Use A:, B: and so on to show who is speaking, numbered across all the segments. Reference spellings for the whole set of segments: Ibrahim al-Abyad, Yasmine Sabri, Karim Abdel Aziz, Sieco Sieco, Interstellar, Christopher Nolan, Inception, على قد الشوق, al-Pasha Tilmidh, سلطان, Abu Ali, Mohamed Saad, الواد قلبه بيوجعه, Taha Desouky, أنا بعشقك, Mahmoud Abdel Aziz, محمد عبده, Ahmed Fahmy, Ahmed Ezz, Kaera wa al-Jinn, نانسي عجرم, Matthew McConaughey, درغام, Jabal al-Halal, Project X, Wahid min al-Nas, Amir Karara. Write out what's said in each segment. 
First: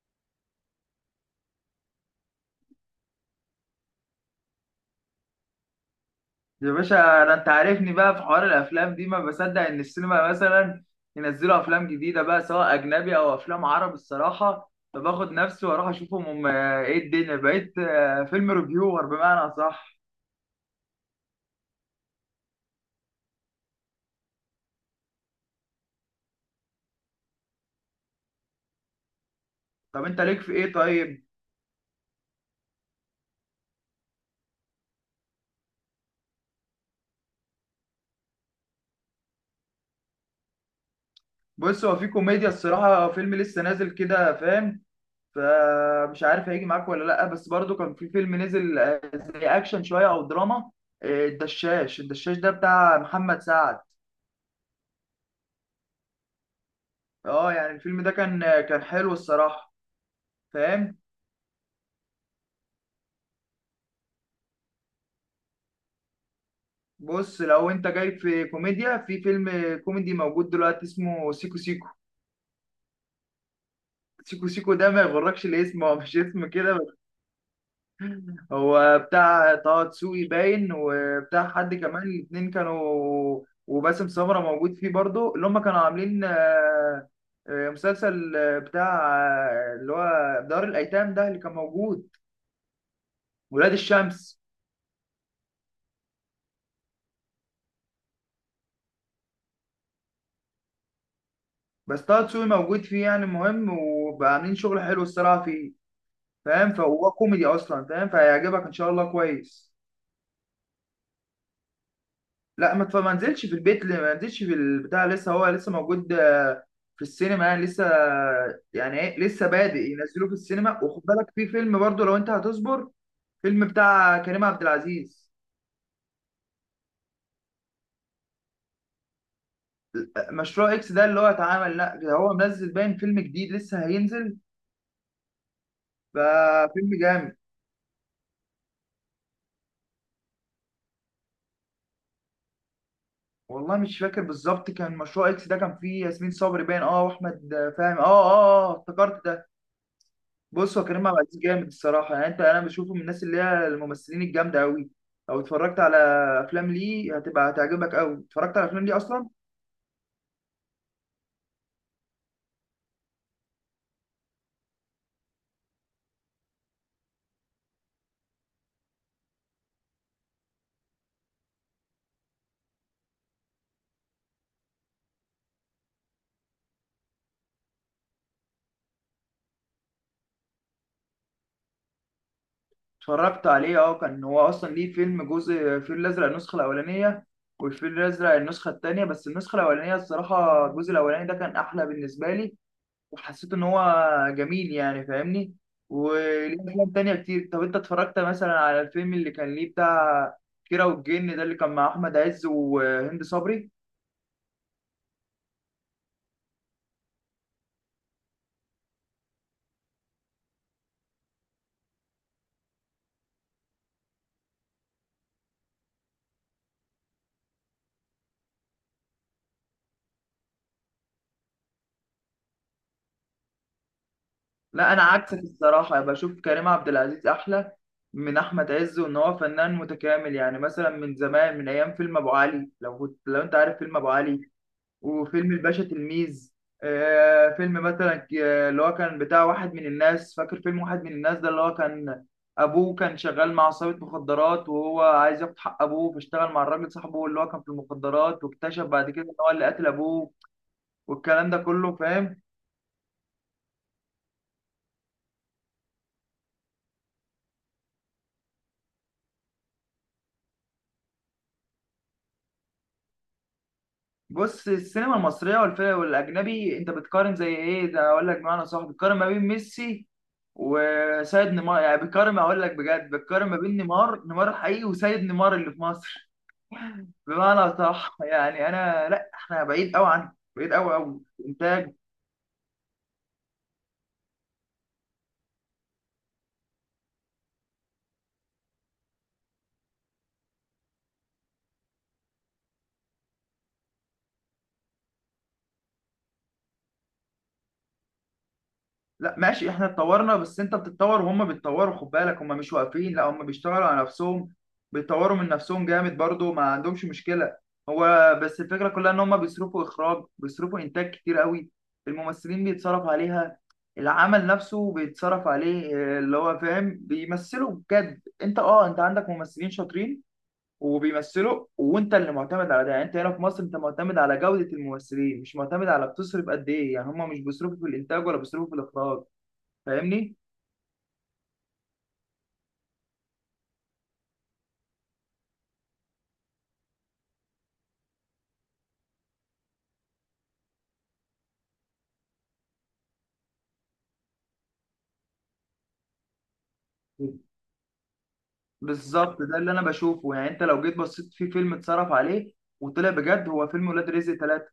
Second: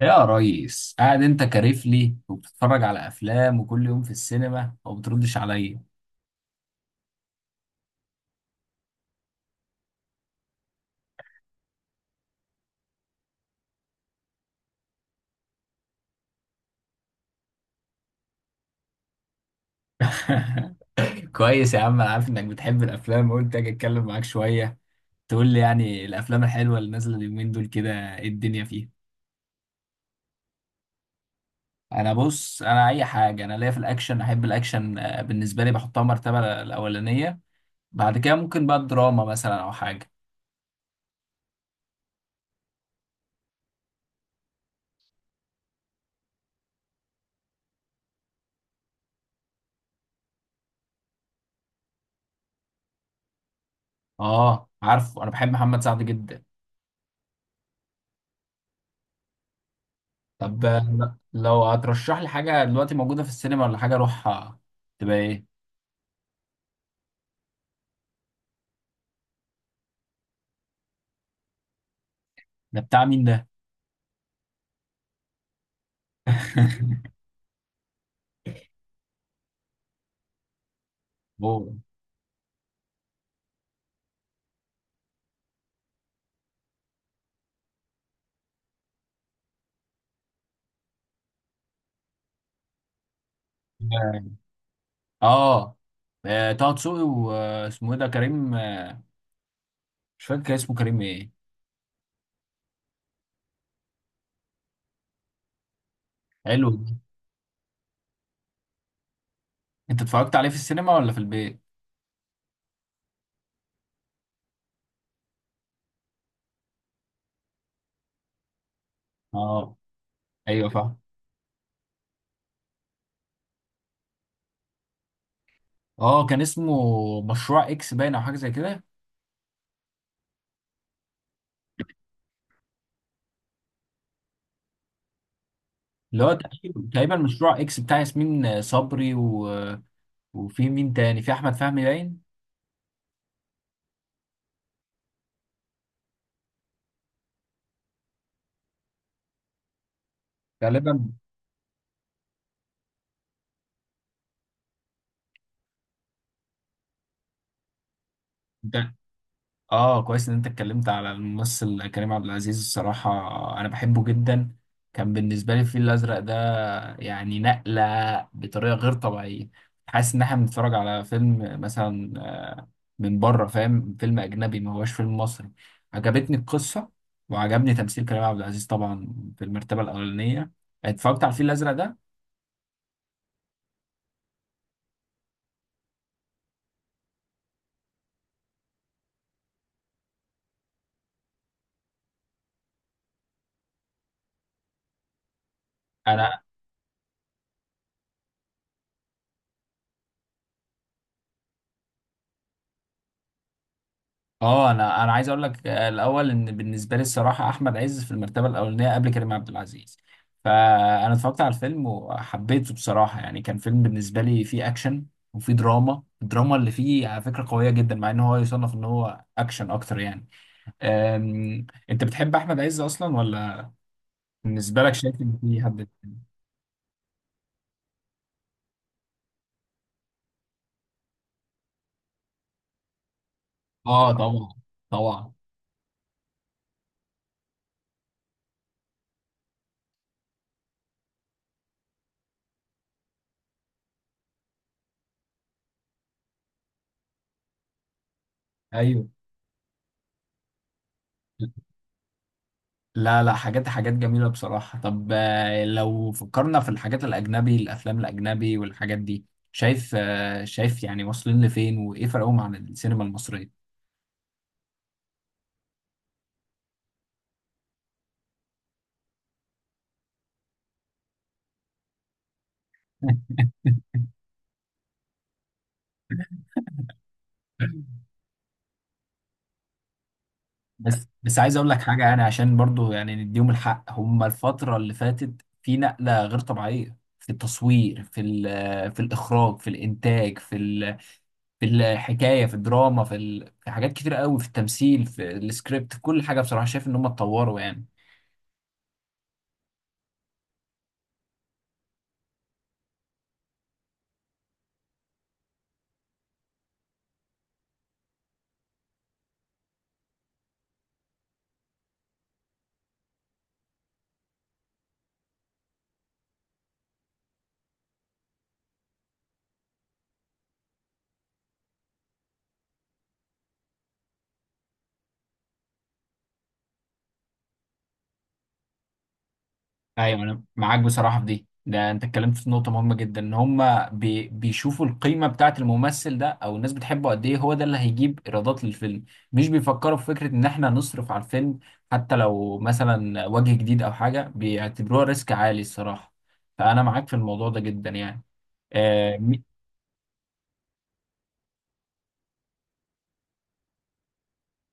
A: يا ريس قاعد انت كارفلي وبتتفرج على افلام وكل يوم في السينما وما بتردش عليا.
B: يا باشا انا انت عارفني بقى في حوار الافلام دي، ما بصدق ان السينما مثلا ينزلوا افلام جديده بقى، سواء اجنبي او افلام عربي الصراحه، فباخد نفسي واروح اشوفهم. هم ايه الدنيا بقيت؟ فيلم ريفيور بمعنى صح.
A: كويس يا عم، انا عارف انك بتحب الافلام، قلت اجي اتكلم معاك شويه. تقول لي يعني الافلام الحلوه اللي نازله اليومين دول كده، ايه الدنيا فيها؟
B: طب انت ليك في ايه طيب؟
A: انا بص، انا اي حاجه، انا ليا في الاكشن، احب الاكشن. بالنسبه لي بحطها مرتبه الاولانيه. بعد كده ممكن بقى الدراما مثلا او حاجه.
B: بص، هو في كوميديا الصراحه، فيلم لسه نازل كده فاهم، فمش عارف هيجي معاك ولا لا، بس برضو كان في فيلم نزل زي اكشن شويه او دراما. الدشاش ده بتاع محمد سعد.
A: اه عارفه، انا بحب محمد سعد جدا.
B: اه يعني الفيلم ده كان كان حلو الصراحه.
A: طب
B: فاهم؟
A: لو هترشح لي حاجة دلوقتي موجودة في السينما ولا حاجة أروحها، تبقى إيه؟
B: بص، لو انت جاي في كوميديا، في فيلم كوميدي موجود دلوقتي اسمه سيكو سيكو.
A: ده بتاع مين ده؟
B: سيكو سيكو ده، ما يغركش الاسم، هو مش اسم كده بس. هو بتاع طه دسوقي باين، وبتاع
A: هو
B: حد كمان، الاتنين كانوا، وباسم سمرة موجود فيه برضو، اللي هم كانوا عاملين مسلسل بتاع اللي هو دار الأيتام ده اللي كان موجود، ولاد الشمس.
A: آه. طه دسوقي، واسمه إيه ده، كريم مش فاكر، كان اسمه كريم إيه؟
B: بس طه دسوقي موجود فيه يعني مهم، وبقى عاملين شغل حلو الصراحة فيه،
A: حلو
B: فاهم؟
A: ده.
B: فهو كوميدي اصلا فاهم، فهيعجبك ان شاء الله كويس.
A: أنت اتفرجت عليه في السينما ولا في البيت؟
B: لا ما نزلش في البيت، ما نزلش في البتاع، لسه هو لسه موجود في السينما يعني لسه، يعني ايه، لسه
A: آه،
B: بادئ ينزلوه في
A: أيوه
B: السينما.
A: فاهم.
B: وخد بالك في فيلم برضو لو انت هتصبر، فيلم بتاع كريم عبد العزيز،
A: آه كان اسمه مشروع إكس باين، أو حاجة زي كده.
B: مشروع اكس ده اللي هو اتعمل، لا ده هو منزل باين، فيلم جديد لسه هينزل،
A: اللي هو تقريبا
B: ففيلم جامد.
A: مشروع إكس بتاع ياسمين صبري و... وفي مين تاني؟ في أحمد فهمي باين؟
B: والله مش فاكر بالظبط، كان مشروع اكس ده كان فيه ياسمين صبري باين اه، واحمد فاهم اه. اه افتكرت ده. بص، هو كريم
A: غالبا.
B: عبد العزيز جامد الصراحه، يعني انت، بشوفه من الناس اللي هي الممثلين الجامده قوي. لو اتفرجت على افلام ليه هتبقى هتعجبك قوي، اتفرجت على افلام ليه اصلا.
A: اه كويس ان انت اتكلمت على الممثل كريم عبد العزيز. الصراحة انا بحبه جدا، كان بالنسبة لي الفيل الازرق ده يعني نقلة بطريقة غير طبيعية. حاسس ان احنا بنتفرج على فيلم مثلا من بره، فاهم؟ فيلم اجنبي، ما هوش فيلم مصري. عجبتني القصة وعجبني تمثيل كريم عبد العزيز طبعا في المرتبة الاولانية، اتفرجت على الفيل الازرق ده.
B: اتفرجت عليه اه، كان هو اصلا ليه فيلم جزء، الفيل الازرق النسخه الاولانيه والفيل الازرق النسخه الثانيه، بس النسخه الاولانيه الصراحه، الجزء الاولاني ده كان احلى بالنسبه لي. وحسيت ان هو جميل يعني فاهمني،
A: انا
B: وليه افلام تانية كتير. طب انت اتفرجت مثلا على الفيلم اللي كان ليه بتاع كيرة والجن ده اللي كان مع احمد عز وهند صبري؟
A: اه انا انا عايز اقول لك الاول، ان بالنسبه لي الصراحه احمد عز في المرتبه الاولانيه قبل كريم عبد العزيز. فانا اتفرجت على الفيلم وحبيته بصراحه، يعني كان فيلم بالنسبه لي فيه اكشن وفيه دراما. الدراما اللي فيه على فكره قويه جدا، مع ان هو يصنف ان هو اكشن اكتر يعني. انت بتحب احمد عز اصلا ولا بالنسبه
B: لا
A: لك
B: انا
A: شايف ان
B: عكسك
A: في حد؟
B: الصراحه، بشوف كريم عبد العزيز احلى من احمد عز، وان هو فنان متكامل يعني، مثلا من زمان، من ايام فيلم ابو علي، لو كنت لو انت عارف فيلم ابو
A: اه
B: علي،
A: طبعا، طبعا.
B: وفيلم الباشا تلميذ، آه فيلم مثلا اللي هو كان بتاع واحد من الناس، فاكر فيلم واحد من الناس ده؟ اللي هو كان ابوه كان شغال مع عصابه مخدرات، وهو عايز ياخد حق ابوه، فاشتغل مع الراجل صاحبه اللي هو كان في المخدرات، واكتشف
A: ايوه.
B: بعد كده ان هو اللي قتل ابوه، والكلام ده كله فاهم.
A: لا لا، حاجات حاجات جميلة بصراحة. طب لو فكرنا في الحاجات الأجنبي، الأفلام الأجنبي والحاجات دي، شايف شايف يعني واصلين لفين، وإيه فرقهم عن السينما المصرية؟
B: بص، السينما المصريه والفيلم والاجنبي، انت بتقارن زي ايه ده، اقول لك بمعنى صح، بتقارن ما بين ميسي وسيد نيمار، يعني بتقارن، اقول لك بجد، بتقارن ما بين نيمار، نيمار حقيقي، وسيد نيمار اللي في مصر. بمعنى صح يعني انا، لا احنا بعيد قوي عنه، بعيد قوي
A: بس
B: قوي
A: بس عايز أقول لك
B: انتاج.
A: حاجة، يعني عشان برضو يعني نديهم الحق، هم الفترة اللي فاتت في نقلة غير طبيعية في التصوير، في الإخراج، في الإنتاج، في الحكاية، في الدراما، في حاجات كتير قوي، في التمثيل، في السكريبت، في كل حاجة. بصراحة شايف إن هم اتطوروا يعني.
B: لا ماشي، احنا اتطورنا، بس انت بتتطور وهم بيتطوروا، خد بالك هم مش واقفين، لا هم بيشتغلوا على نفسهم، بيتطوروا من نفسهم جامد برضو، ما عندهمش مشكلة. هو بس الفكرة كلها ان هم بيصرفوا اخراج، بيصرفوا انتاج كتير قوي، الممثلين بيتصرف عليها، العمل نفسه بيتصرف عليه، اه، اللي هو فاهم، بيمثلوا بجد. انت اه، انت عندك ممثلين شاطرين وبيمثلوا، وانت اللي معتمد على ده، يعني انت هنا في مصر انت معتمد على جودة الممثلين، مش معتمد على بتصرف قد ايه، يعني هم مش بيصرفوا في الانتاج ولا بيصرفوا في الاخراج،
A: ايوه
B: فاهمني.
A: انا معاك بصراحه في دي، ده انت اتكلمت في نقطه مهمه جدا، ان هم بيشوفوا القيمه بتاعه الممثل ده، او الناس بتحبه قد ايه، هو ده اللي هيجيب ايرادات للفيلم. مش بيفكروا في فكره ان احنا نصرف على الفيلم، حتى لو مثلا وجه جديد او حاجه بيعتبروها ريسك عالي الصراحه. فانا معاك في الموضوع ده جدا يعني. اه, مي-
B: بالظبط ده اللي انا بشوفه، يعني انت لو جيت بصيت في فيلم اتصرف عليه وطلع بجد، هو فيلم ولاد رزق ثلاثة.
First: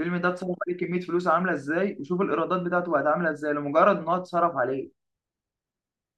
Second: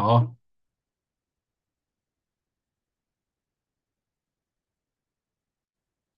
B: الفيلم ده اتصرف عليه كمية فلوس عاملة ازاي، وشوف الايرادات بتاعته بقت عاملة ازاي، لمجرد ان هو اتصرف عليه.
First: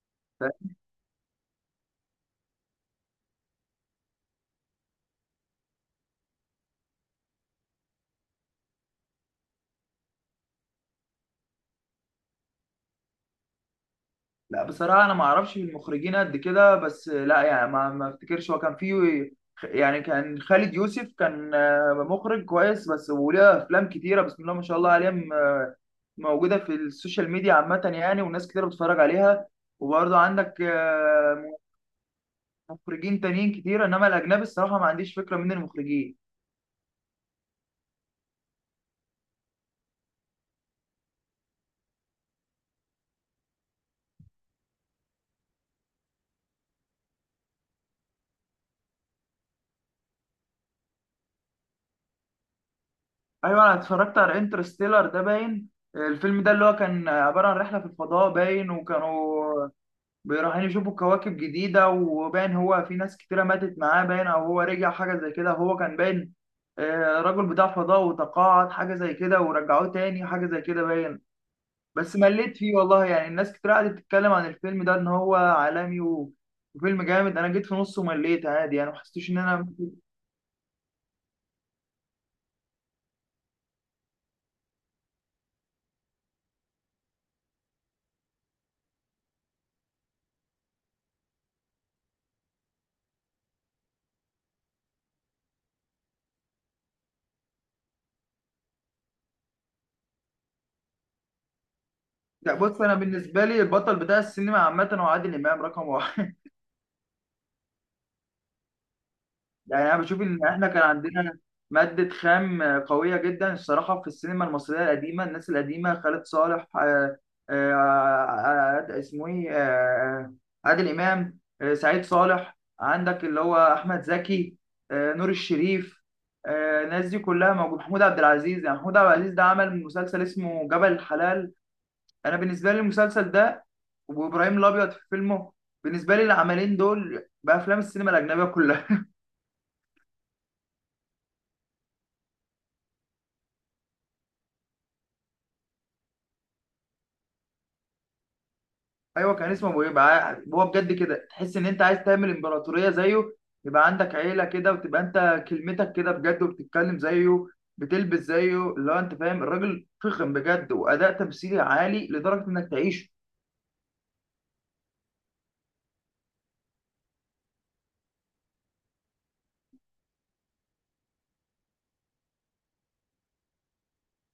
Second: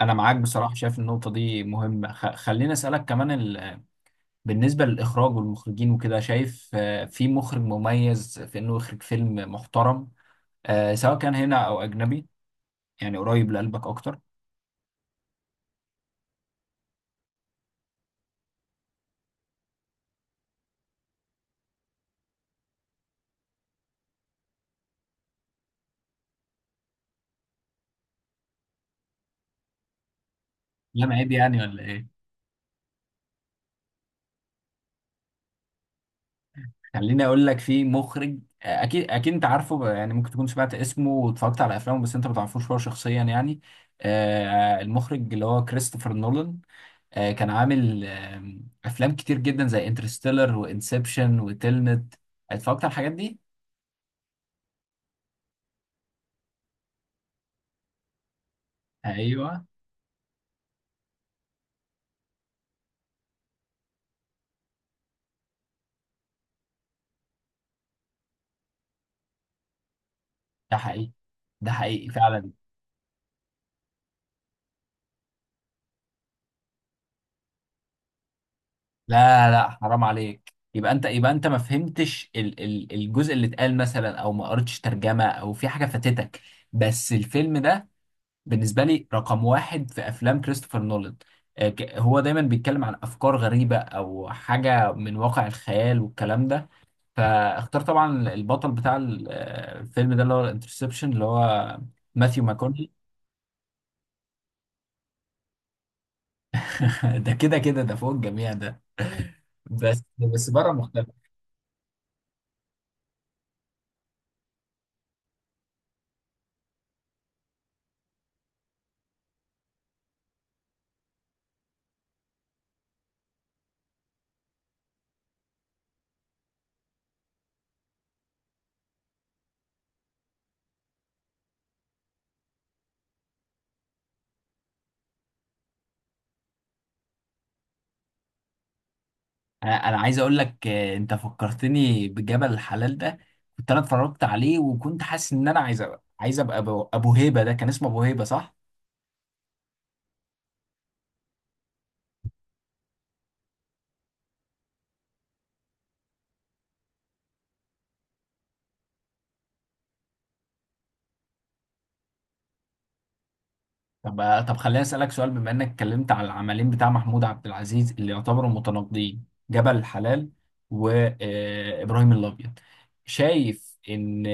A: انا معاك
B: ف-
A: بصراحه، شايف النقطه دي مهمه. خليني اسالك كمان. بالنسبة للإخراج والمخرجين وكده، شايف في مخرج مميز في إنه يخرج فيلم محترم، سواء كان هنا أو أجنبي، يعني قريب لقلبك أكتر؟
B: لا بصراحة، انا ما اعرفش في المخرجين قد كده، بس لا يعني ما افتكرش هو كان فيه، يعني كان خالد يوسف كان مخرج كويس بس، وليه افلام كتيرة بسم الله ما شاء الله عليه، موجودة في السوشيال ميديا عامة يعني، وناس كتير بتتفرج عليها، وبرضه عندك
A: لا عيب يعني ولا إيه؟
B: مخرجين تانيين كتير، انما الاجنبي الصراحه ما عنديش فكره مين المخرجين.
A: خليني أقول لك، في مخرج أكيد أكيد أنت عارفه بقى، يعني ممكن تكون سمعت اسمه واتفرجت على أفلامه، بس أنت ما تعرفوش هو شخصيا يعني. المخرج اللي هو كريستوفر نولان، كان عامل أفلام كتير جدا زي انترستيلر وإنسبشن وتلنت. اتفرجت على الحاجات دي؟
B: ايوه، انا اتفرجت على انترستيلر ده باين. الفيلم ده اللي هو كان عباره عن رحله في الفضاء باين،
A: أيوه.
B: وكانوا رايحين يشوفوا كواكب جديده، وباين هو في ناس كتيره ماتت معاه باين، او هو رجع حاجه زي كده، هو كان باين راجل بتاع فضاء وتقاعد حاجه زي كده، ورجعوه تاني حاجه زي
A: ده
B: كده
A: حقيقي،
B: باين.
A: ده حقيقي
B: بس
A: فعلا.
B: مليت فيه والله، يعني الناس كتير قعدت تتكلم عن الفيلم ده ان هو عالمي وفيلم جامد، انا جيت في نصه ومليت عادي يعني، ما حسيتش ان
A: لا
B: انا.
A: لا حرام عليك، يبقى انت يبقى انت ما فهمتش ال الجزء اللي اتقال مثلا، او ما قريتش ترجمه، او في حاجه فاتتك. بس الفيلم ده بالنسبه لي رقم واحد في افلام كريستوفر نولان. هو دايما بيتكلم عن افكار غريبه او حاجه من واقع الخيال والكلام ده. فاختار طبعا البطل بتاع الفيلم ده، اللي هو الانترسبشن، اللي هو ماثيو
B: لا بص،
A: ماكوني.
B: انا بالنسبه لي البطل بتاع السينما عامه هو عادل امام رقم واحد.
A: ده كده كده، ده فوق الجميع ده.
B: يعني انا
A: بس
B: بشوف ان
A: بس
B: احنا
A: بره
B: كان
A: مختلف.
B: عندنا ماده خام قويه جدا الصراحه، في السينما المصريه القديمه، الناس القديمه، خالد صالح، آه، اسمه ايه، عادل امام، سعيد صالح، عندك اللي هو احمد زكي، نور الشريف، الناس دي كلها موجود، محمود عبد العزيز. يعني محمود عبد العزيز ده عمل مسلسل اسمه جبل الحلال، انا بالنسبه لي المسلسل ده وابراهيم الابيض في فيلمه، بالنسبه لي العملين دول بافلام السينما الاجنبيه كلها.
A: أنا عايز اقول لك انت فكرتني بجبل الحلال ده. كنت انا اتفرجت عليه وكنت حاسس ان انا عايز أبقى، عايز ابقى ابو، أبو هيبه، ده كان اسمه ابو هيبه صح؟
B: ايوه كان اسمه ابو، يبقى هو بجد كده تحس ان انت عايز تعمل امبراطوريه زيه، يبقى عندك عيله كده، وتبقى انت كلمتك كده بجد، وبتتكلم زيه، بتلبس زيه، اللي هو انت فاهم، الراجل فخم بجد، واداء تمثيلي عالي لدرجه انك تعيشه.
A: طب طب خليني اسالك سؤال، بما انك اتكلمت على العملين بتاع محمود عبد العزيز اللي يعتبروا متناقضين، جبل الحلال وابراهيم الابيض. شايف ان،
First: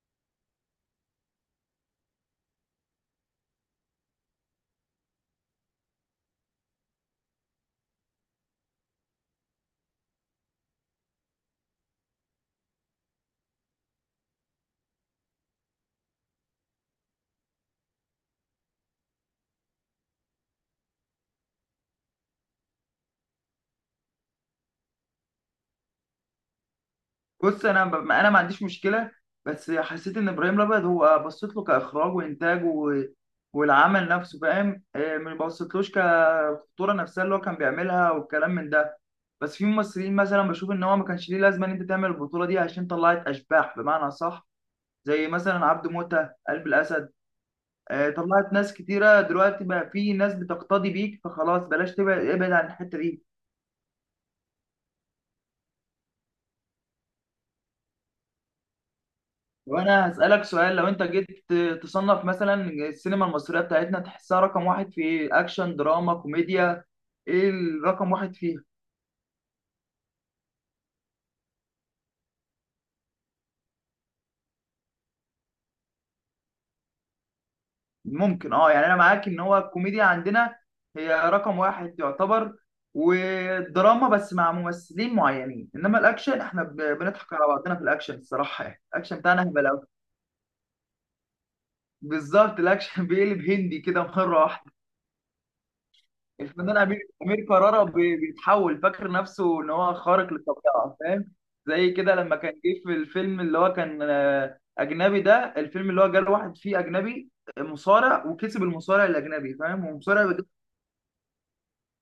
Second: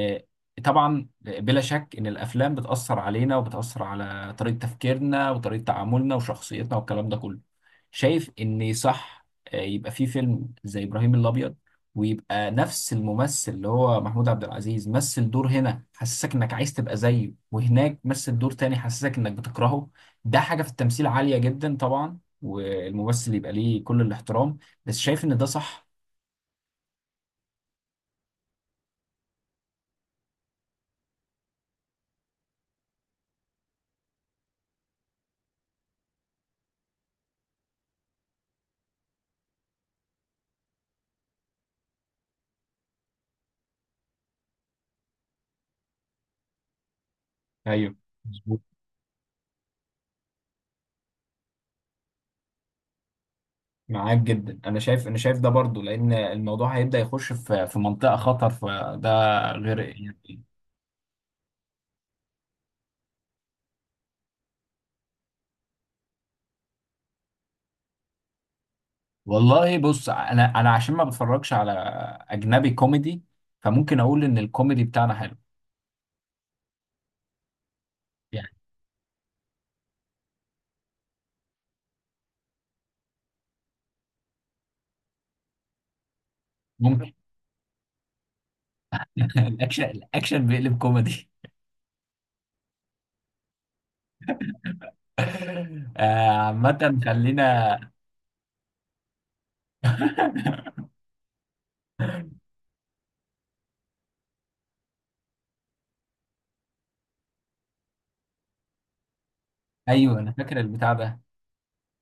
A: طبعا بلا شك ان الافلام بتاثر علينا وبتاثر على طريقه تفكيرنا وطريقه تعاملنا وشخصيتنا والكلام ده كله، شايف ان صح يبقى في فيلم زي ابراهيم الابيض، ويبقى نفس الممثل اللي هو محمود عبد العزيز مثل دور هنا حسسك انك عايز تبقى زيه، وهناك مثل دور تاني حسسك انك بتكرهه؟ ده حاجة في التمثيل عالية جدا طبعا، والممثل يبقى ليه كل الاحترام. بس شايف ان ده صح؟
B: بص انا انا ما عنديش مشكله، بس حسيت ان ابراهيم الابيض هو بصيت له كاخراج وانتاج والعمل نفسه فاهم، ما بصيتلوش كالخطوره نفسها اللي هو كان بيعملها والكلام من ده، بس في ممثلين مثلا بشوف ان هو ما كانش ليه لازمه ان انت تعمل البطوله دي، عشان طلعت اشباح بمعنى صح، زي مثلا عبد موته، قلب الاسد،
A: ايوه
B: طلعت
A: مظبوط،
B: ناس كتيره دلوقتي، بقى في ناس بتقتدي بيك، فخلاص بلاش، تبعد، ابعد عن الحته دي.
A: معاك جدا. انا شايف، انا شايف ده برضو لان الموضوع هيبدأ يخش في منطقة خطر، فده غير
B: وانا
A: يعني.
B: هسألك سؤال، لو انت جيت تصنف مثلا السينما المصرية بتاعتنا، تحسها رقم واحد في ايه؟ اكشن، دراما، كوميديا؟ ايه الرقم واحد فيها؟
A: والله بص، انا انا عشان ما بتفرجش على اجنبي كوميدي، فممكن اقول ان الكوميدي بتاعنا حلو يعني.
B: ممكن اه، يعني انا معاك ان هو الكوميديا عندنا هي رقم واحد يعتبر، والدراما بس مع ممثلين معينين، انما الاكشن احنا
A: ممكن.
B: بنضحك على بعضنا في الاكشن الصراحة، يعني الاكشن بتاعنا هبل أوي.
A: الاكشن، الاكشن بيقلب كوميدي.
B: بالظبط الاكشن بيقلب هندي كده مرة واحدة. الفنان امير،
A: عامة خلينا.
B: كرارة بيتحول فاكر نفسه ان هو خارق للطبيعه فاهم، زي كده لما كان جه في الفيلم اللي هو كان اجنبي ده، الفيلم اللي هو جاله واحد فيه اجنبي مصارع، وكسب المصارع الاجنبي فاهم،
A: ايوه
B: ومصارع
A: انا
B: بجد،
A: فاكر البتاع ده،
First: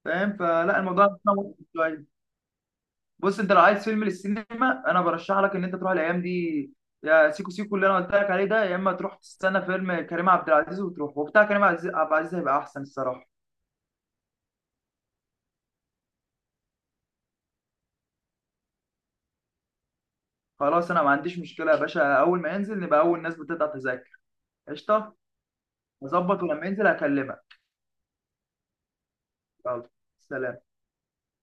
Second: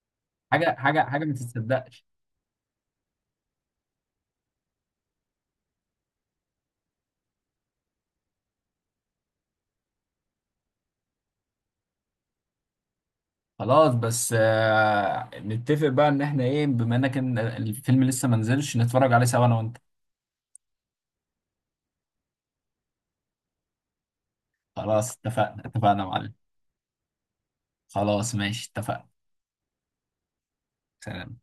B: فاهم،
A: حاجه
B: فلا
A: حاجه
B: الموضوع ده
A: حاجه ما
B: ممتع شويه.
A: تتصدقش.
B: بص، انت لو عايز فيلم للسينما، انا برشح لك ان انت تروح الايام دي، يا سيكو سيكو اللي انا قلت لك عليه ده، يا اما تروح تستنى فيلم كريم عبد العزيز وتروح، وبتاع كريم عبد العزيز هيبقى احسن الصراحه.
A: خلاص، بس آه نتفق بقى ان احنا ايه، بما انك إن الفيلم لسه ما نزلش، نتفرج عليه سوا انا وانت.
B: خلاص انا ما عنديش مشكله يا باشا، اول ما ينزل نبقى اول ناس بتقطع تذاكر،
A: خلاص
B: قشطه،
A: اتفقنا، اتفقنا يا معلم.
B: اظبط، ولما ينزل هكلمك.
A: خلاص ماشي اتفقنا.
B: يلا، سلام.
A: سلام.